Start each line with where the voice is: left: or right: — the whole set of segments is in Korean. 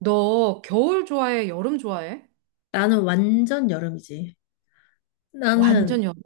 right: 너 겨울 좋아해? 여름 좋아해?
left: 나는 완전 여름이지.
right: 완전
left: 나는,
right: 여름.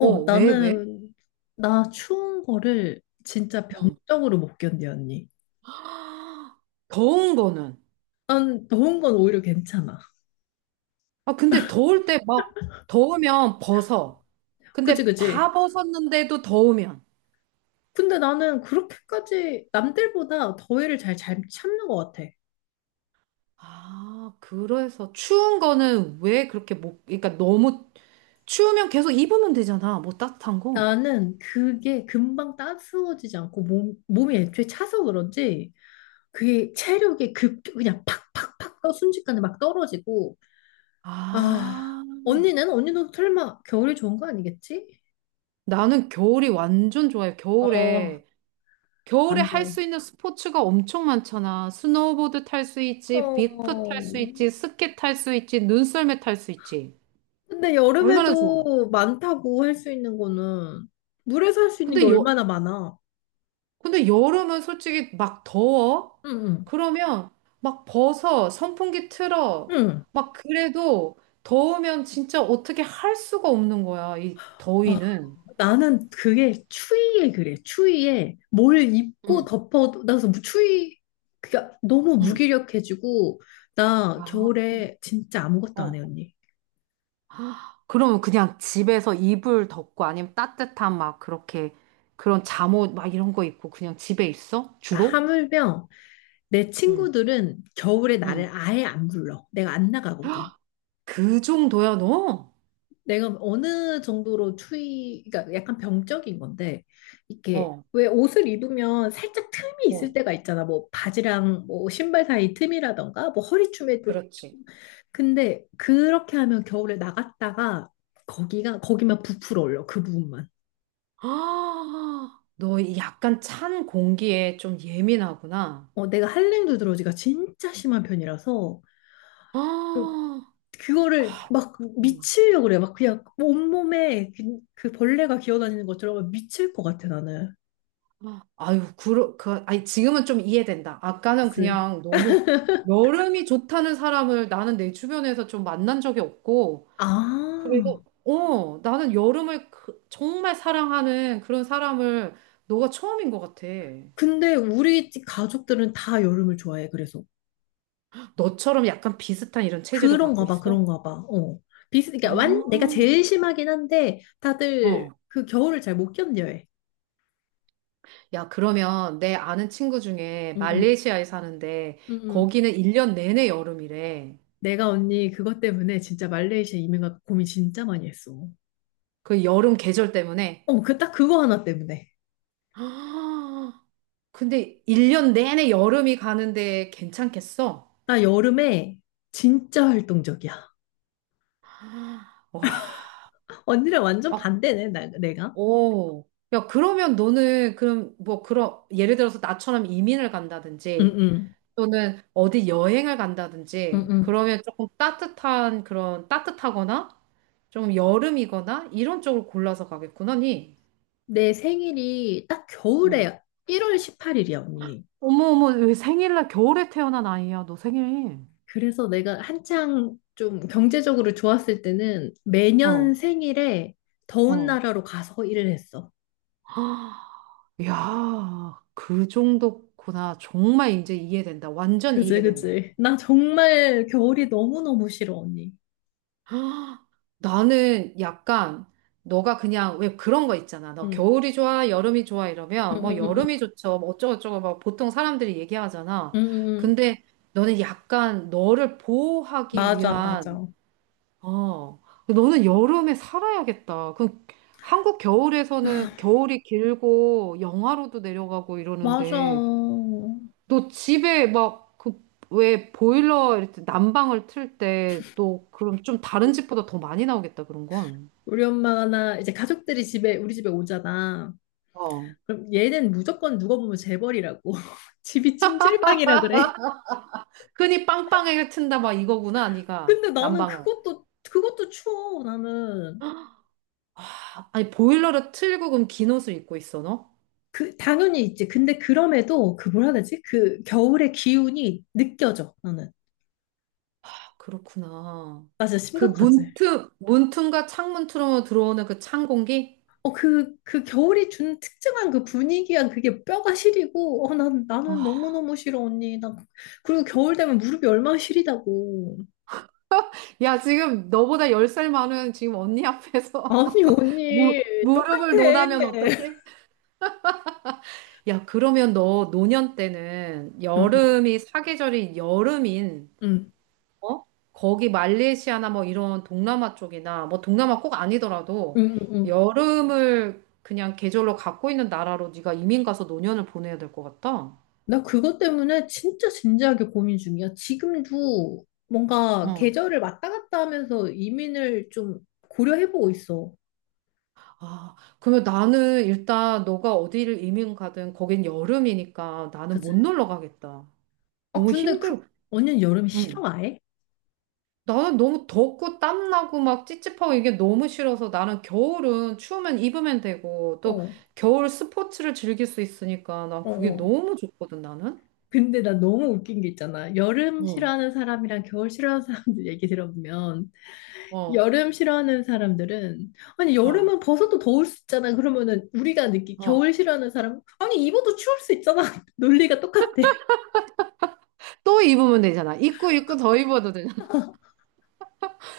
right: 어, 왜?
left: 나는, 나 추운 거를 진짜
right: 응.
left: 병적으로 못 견뎌, 언니.
right: 더운 거는.
left: 난 더운 건 오히려 괜찮아.
right: 아, 근데 더울 때 막 더우면 벗어.
left: 그지,
right: 근데
left: 그지?
right: 다 벗었는데도 더우면.
left: 근데 나는 그렇게까지 남들보다 더위를 잘, 잘 참는 것 같아.
right: 아, 그래서 추운 거는 왜 그렇게 못, 그러니까 너무 추우면 계속 입으면 되잖아. 뭐 따뜻한 거.
left: 나는 그게 금방 따스워지지 않고 몸, 몸이 애초에 차서 그런지 그게 체력이 급, 그냥 팍팍팍 떠 순식간에 막 떨어지고. 아,
right: 아,
left: 언니는? 언니도 설마 겨울이 좋은 거 아니겠지?
right: 나는 겨울이 완전 좋아요.
left: 어,
right: 겨울에
left: 안
right: 할 수
left: 돼.
right: 있는 스포츠가 엄청 많잖아. 스노우보드 탈 수 있지, 빅프 탈 수 있지,
left: 어,
right: 스키 탈 수 있지, 눈썰매 탈 수 있지.
left: 근데
right: 얼마나 좋아.
left: 여름에도 많다고 할 수 있는 거는 물에서 할 수 있는 게
right: 근데 여,
left: 얼마나 많아.
right: 근데 여름은 솔직히 막 더워.
left: 응, 응,
right: 그러면 막 벗어, 선풍기 틀어.
left: 응.
right: 막 그래도 더우면 진짜 어떻게 할 수가 없는 거야, 이
left: 아,
right: 더위는.
left: 나는 그게 추위에 그래. 추위에 뭘 입고
right: 응,
left: 덮어도, 나 그래서 추위, 그니까 너무
right: 응.
left: 무기력해지고, 나
right: 아, 응.
left: 겨울에 진짜 아무것도 안 해,
right: 어,
left: 언니.
right: 그러면 그냥 집에서 이불 덮고 아니면 따뜻한 막 그렇게 그런 잠옷 막 이런 거 입고 그냥 집에 있어?
left: 나
right: 주로?
left: 하물며 내
right: 응,
left: 친구들은 겨울에 나를
right: 응.
left: 아예 안 불러. 내가 안 나가거든.
right: 그 정도야, 너?
left: 내가 어느 정도로 추위, 그러니까 약간 병적인 건데, 이렇게
right: 어,
left: 왜 옷을 입으면 살짝 틈이 있을
right: 어,
left: 때가 있잖아. 뭐 바지랑 뭐 신발 사이 틈이라던가, 뭐 허리춤에 또.
right: 그렇지.
left: 좀- 근데 그렇게 하면 겨울에 나갔다가 거기가, 거기만 부풀어 올려. 그 부분만.
right: 아, 너이 약간 찬 공기에 좀 예민하구나.
left: 어, 내가 한랭 두드러지가 진짜 심한 편이라서 그,
right: 아,
left: 그거를 막
right: 음.
left: 미치려고 그래. 막 그냥 온몸에 그, 그 벌레가 기어다니는 것처럼 미칠 것 같아, 나는.
right: 아유, 아니, 지금은 좀 이해된다. 아까는
left: 그치.
right: 그냥 너무 여름이 좋다는 사람을 나는 내 주변에서 좀 만난 적이 없고, 그리고
left: 아.
right: 어, 나는 여름을 정말 사랑하는 그런 사람을 너가 처음인 것 같아.
left: 근데 우리 집 가족들은 다 여름을 좋아해. 그래서
right: 너처럼 약간 비슷한 이런 체질을 갖고
left: 그런가 봐,
right: 있어?
left: 그런가 봐. 어. 비슷, 그러니까 완 내가
right: 아,
left: 제일 심하긴 한데 다들
right: 어.
left: 그 겨울을 잘 못 견뎌해.
right: 야, 그러면 내 아는 친구 중에
left: 응응,
right: 말레이시아에 사는데
left: 응응.
right: 거기는 1년 내내 여름이래.
left: 내가 언니 그것 때문에 진짜 말레이시아 이민 가 고민 진짜 많이 했어.
right: 그 여름 계절 때문에.
left: 어, 그 딱 그거 하나 때문에.
right: 아, 근데 1년 내내 여름이 가는데 괜찮겠어?
left: 나 여름에 진짜 활동적이야. 언니랑 완전
right: 와,
left: 반대네, 나, 내가.
right: 오. 야, 그러면 너는 그럼 뭐 그런 예를 들어서 나처럼 이민을 간다든지
left: 응응,
right: 또는 어디 여행을 간다든지
left: 응응.
right: 그러면 조금 따뜻한 그런 따뜻하거나 좀 여름이거나 이런 쪽을 골라서 가겠구나, 니.
left: 내 생일이 딱
right: 응.
left: 겨울에 1월 18일이야, 언니.
right: 어머, 어머, 왜 생일날 겨울에 태어난 아이야? 너 생일.
left: 그래서 내가 한창 좀 경제적으로 좋았을 때는
right: 어,
left: 매년 생일에 더운
right: 어.
left: 나라로 가서 일을 했어.
right: 헉, 야, 그 정도구나. 정말 이제 이해된다. 완전
left: 그지,
right: 이해된다.
left: 그지. 나 정말 겨울이 너무너무 싫어, 언니.
right: 나는 약간 너가 그냥 왜 그런 거 있잖아. 너
left: 응,
right: 겨울이 좋아, 여름이 좋아
left: 응,
right: 이러면
left: 응,
right: 뭐
left: 응, 응,
right: 여름이 좋죠. 뭐 어쩌고저쩌고 막 보통 사람들이 얘기하잖아.
left: 응. 응. 응.
right: 근데 너는 약간 너를 보호하기
left: 맞아,
right: 위한
left: 맞아.
right: 어 너는 여름에 살아야겠다. 그 한국 겨울에서는 겨울이 길고 영하로도 내려가고
left: 맞아.
right: 이러는데 너 집에 막 그 왜 보일러 이렇게 난방을 틀 때 또 그럼 좀 다른 집보다 더 많이 나오겠다 그런 건.
left: 우리 엄마가 나 이제 가족들이 집에, 우리 집에 오잖아.
right: 어.
left: 그럼 얘는 무조건 누가 보면 재벌이라고. 집이 찜질방이라 그래.
right: 흔히 빵빵하게 튼다 막 이거구나, 네가.
left: 근데 나는
right: 난방을.
left: 그것도, 그것도 추워, 나는.
right: 아, 아니, 보일러를 틀고 그럼 긴 옷을 입고 있어, 너?
left: 그 당연히 있지. 근데 그럼에도 그 뭐라 해야 되지? 그 겨울의 기운이 느껴져. 나는.
right: 아, 그렇구나.
left: 나 진짜
right: 그
left: 심각하지.
right: 문틈과 창문 틈으로 들어오는 그 찬 공기?
left: 어, 그, 그 겨울이 준 특정한 그 분위기한 그게 뼈가 시리고, 어, 난, 나는
right: 아,
left: 너무너무 싫어, 언니. 난, 그리고 겨울 되면 무릎이 얼마나 시리다고.
right: 야, 지금 너보다 10살 많은 지금 언니 앞에서
left: 아니,
right: 무,
left: 언니,
right: 무릎을
left: 똑같아.
right: 논하면 어떡해? 야, 그러면 너 노년 때는
left: 응, 응,
right: 여름이 사계절이 여름인
left: 응,
right: 어? 거기 말레이시아나 뭐 이런 동남아 쪽이나 뭐 동남아 꼭 아니더라도
left: 응, 응. 응.
right: 여름을 그냥 계절로 갖고 있는 나라로 네가 이민 가서 노년을 보내야 될 것 같다.
left: 나 그것 때문에 진짜 진지하게 고민 중이야. 지금도 뭔가
right: 응.
left: 계절을 왔다 갔다 하면서 이민을 좀 고려해보고 있어.
right: 아, 그러면 나는 일단 너가 어디를 이민 가든 거긴 여름이니까 나는
left: 그지?
right: 못 놀러 가겠다.
left: 어,
right: 너무
left: 근데 그,
right: 힘들.
left: 언니는 여름 싫어,
right: 응.
left: 아예?
right: 나는 너무 덥고 땀나고 막 찝찝하고 이게 너무 싫어서 나는 겨울은 추우면 입으면 되고 또
left: 어,
right: 겨울 스포츠를 즐길 수 있으니까 난
left: 어,
right: 그게
left: 어.
right: 너무 좋거든 나는.
left: 근데 나 너무 웃긴 게 있잖아. 여름
right: 어,
left: 싫어하는 사람이랑 겨울 싫어하는 사람들 얘기 들어보면,
right: 어,
left: 여름 싫어하는 사람들은, 아니,
right: 어,
left: 여름은 벗어도 더울 수 있잖아. 그러면은 우리가 느끼,
right: 어.
left: 겨울 싫어하는 사람, 아니, 입어도 추울 수 있잖아. 논리가 똑같아.
right: 또 입으면 되잖아. 입고 입고 더 입어도 되잖아.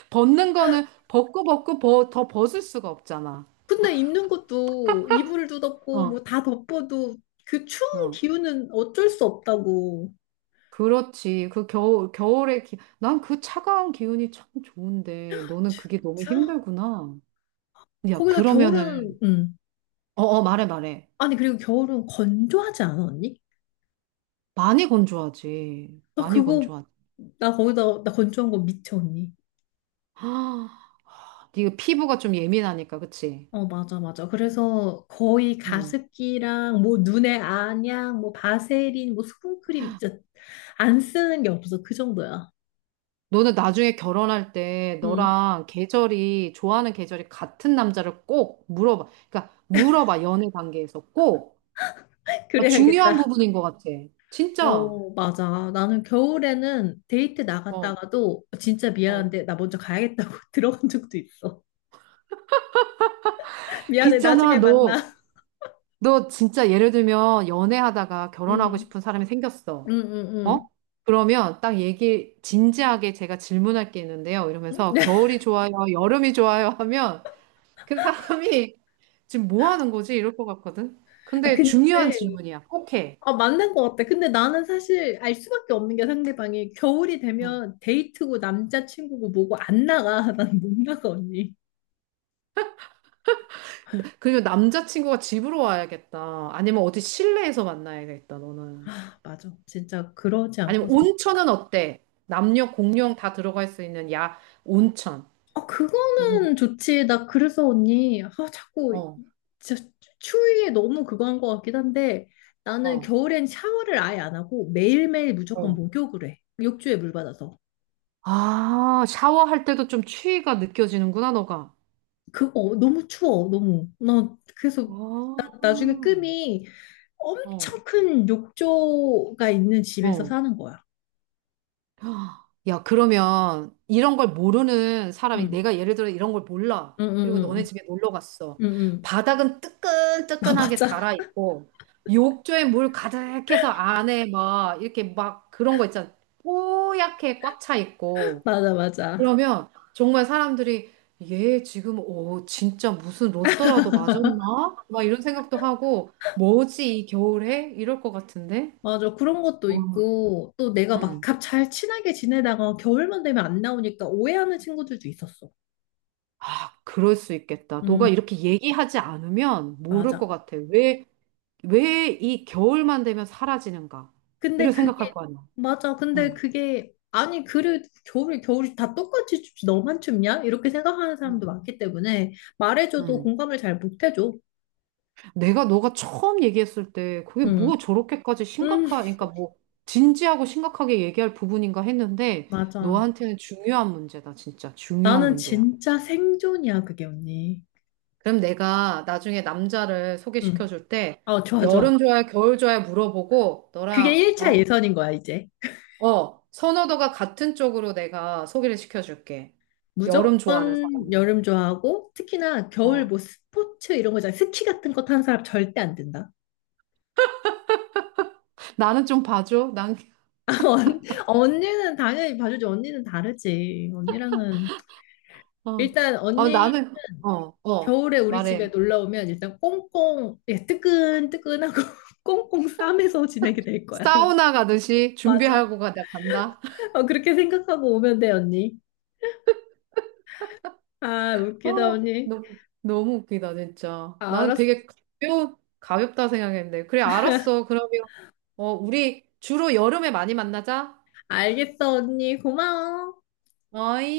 right: 벗는 거는 벗고 벗고 더 벗을 수가 없잖아.
left: 근데 입는 것도 이불도 덮고,
right: 어,
left: 뭐 다 덮어도 그 추운
right: 어.
left: 기운은 어쩔 수 없다고.
right: 그렇지. 그 겨울에 난 그 차가운 기운이 참 좋은데 너는 그게 너무
left: 진짜?
right: 힘들구나. 야,
left: 거기다 겨울은,
right: 그러면은 어, 어, 말해 말해.
left: 아니, 그리고 겨울은 건조하지 않아, 언니?
right: 많이 건조하지.
left: 나
right: 많이
left: 그거,
right: 건조하지.
left: 나 거기다, 나 건조한 거 미쳐, 언니.
right: 아, 네가 피부가 좀 예민하니까 그치?
left: 어, 맞아, 맞아. 그래서 거의
right: 응.
left: 가습기랑 뭐 눈에 안약, 뭐 바세린, 뭐 수분크림, 진짜 안 쓰는 게 없어. 그 정도야.
right: 너는 나중에 결혼할 때
left: 응.
right: 너랑 좋아하는 계절이 같은 남자를 꼭 물어봐. 그러니까 물어봐, 연애 관계에서 꼭. 아, 중요한
left: 그래야겠다.
right: 부분인 것 같아. 진짜.
left: 어, 맞아. 나는 겨울에는 데이트
right: 어,
left: 나갔다가도 진짜
right: 어.
left: 미안한데 나 먼저 가야겠다고 들어간 적도 있어.
right: 그
left: 미안해.
right: 있잖아,
left: 나중에
right: 너,
left: 만나.
right: 너 진짜 예를 들면 연애하다가 결혼하고
left: 응,
right: 싶은 사람이
left: 응,
right: 생겼어. 어?
left: 응,
right: 그러면 딱 진지하게 제가 질문할 게 있는데요.
left: 응.
right: 이러면서 겨울이 좋아요, 여름이 좋아요 하면 그 사람이 지금 뭐 하는 거지? 이럴 것 같거든.
left: 아,
right: 근데 중요한
left: 근데
right: 질문이야. 꼭 해.
left: 아, 맞는 것 같아. 근데 나는 사실 알 수밖에 없는 게 상대방이 겨울이
right: 응.
left: 되면 데이트고 남자친구고 뭐고 안 나가. 난 못 나가, 언니.
right: 그리고 남자친구가 집으로 와야겠다. 아니면 어디 실내에서 만나야겠다, 너는.
left: 아, 맞아. 진짜 그러지
right: 아니면
left: 않고선.
right: 온천은 어때? 남녀 공용 다 들어갈 수 있는 야, 온천.
left: 아,
right: 음.
left: 그거는 좋지. 나 그래서 언니. 아, 자꾸
right: 어,
left: 진짜 추위에 너무 그거 한 것 같긴 한데 나는
right: 어,
left: 겨울엔 샤워를 아예 안 하고 매일매일 무조건
right: 어.
left: 목욕을 해. 욕조에 물 받아서.
right: 아, 샤워할 때도 좀 추위가 느껴지는구나, 너가.
left: 그, 어, 너무 추워, 너무. 나,
right: 아,
left: 그래서, 나, 나중에
right: 어,
left: 꿈이 엄청 큰 욕조가 있는 집에서
right: 어.
left: 사는 거야.
right: 야, 그러면 이런 걸 모르는 사람이
left: 응,
right: 내가 예를 들어 이런 걸 몰라.
left: 응, 응,
right: 그리고 너네
left: 응,
right: 집에 놀러 갔어.
left: 응, 응. 응.
right: 바닥은
left: 아,
right: 뜨끈뜨끈하게
left: 맞아.
right: 달아 있고 욕조에 물 가득해서 안에 막 이렇게 막 그런 거 있잖아. 뽀얗게 꽉 차 있고.
left: 맞아, 맞아.
right: 그러면 정말 사람들이 얘 지금 오 진짜 무슨 로또라도 맞았나? 막 이런 생각도 하고 뭐지 이 겨울에? 이럴 것 같은데.
left: 맞아. 그런 것도
right: 어.
left: 있고, 또 내가 막
right: 음.
left: 잘 친하게 지내다가 겨울만 되면 안 나오니까 오해하는 친구들도 있었어.
right: 아, 그럴 수 있겠다. 너가
left: 응,
right: 이렇게 얘기하지 않으면 모를 것
left: 맞아.
right: 같아. 왜 이 겨울만 되면 사라지는가?
left: 근데
right: 이런 생각할
left: 그게
right: 거 아니야.
left: 맞아.
right: 응,
left: 근데 그게 아니 그래 겨울이 다 똑같이 춥지 너만 춥냐? 이렇게 생각하는
right: 응,
left: 사람도 많기 때문에 말해줘도
right: 응.
left: 공감을 잘 못해줘.
right: 내가 너가 처음 얘기했을 때 그게
left: 응,
right: 뭐 저렇게까지
left: 응,
right: 그러니까 뭐 진지하고 심각하게 얘기할 부분인가 했는데
left: 맞아.
right: 너한테는 중요한 문제다, 진짜. 중요한
left: 나는
right: 문제야.
left: 진짜 생존이야 그게 언니.
right: 그럼 내가 나중에 남자를
left: 응,
right: 소개시켜 줄 때
left: 어 좋아 좋아.
right: 여름 좋아해, 겨울 좋아해 물어보고
left: 그게
right: 너랑
left: 1차
right: 어?
left: 예선인 거야 이제.
right: 어, 선호도가 같은 쪽으로 내가 소개를 시켜줄게. 여름 좋아하는
left: 무조건
right: 사람으로.
left: 여름 좋아하고 특히나 겨울
right: 어,
left: 뭐 스포츠 이런 거잖아. 스키 같은 거 타는 사람 절대 안 된다.
right: 나는 좀 봐줘. 난,
left: 언- 언니는 당연히 봐주지. 언니는 다르지. 언니랑은
right: 어,
left: 일단
right: 어,
left: 언니
right: 나는, 어, 어,
left: 겨울에 우리 집에
right: 말해.
left: 놀러 오면 일단 꽁꽁 예, 뜨끈뜨끈하고 꽁꽁 싸매서 지내게 될 거야. 우리
right: 사우나 가듯이
left: 맞아.
right: 준비하고 가, 나 간다.
left: 어, 그렇게 생각하고 오면 돼, 언니. 아, 웃기다,
right: 어,
left: 언니.
right: 너무, 너무 웃기다, 진짜. 나는
left: 알았어.
right: 되게 가볍다 생각했는데. 그래, 알았어. 그러면, 우리 주로 여름에 많이 만나자.
left: 알겠어, 언니. 고마워.
right: 어이?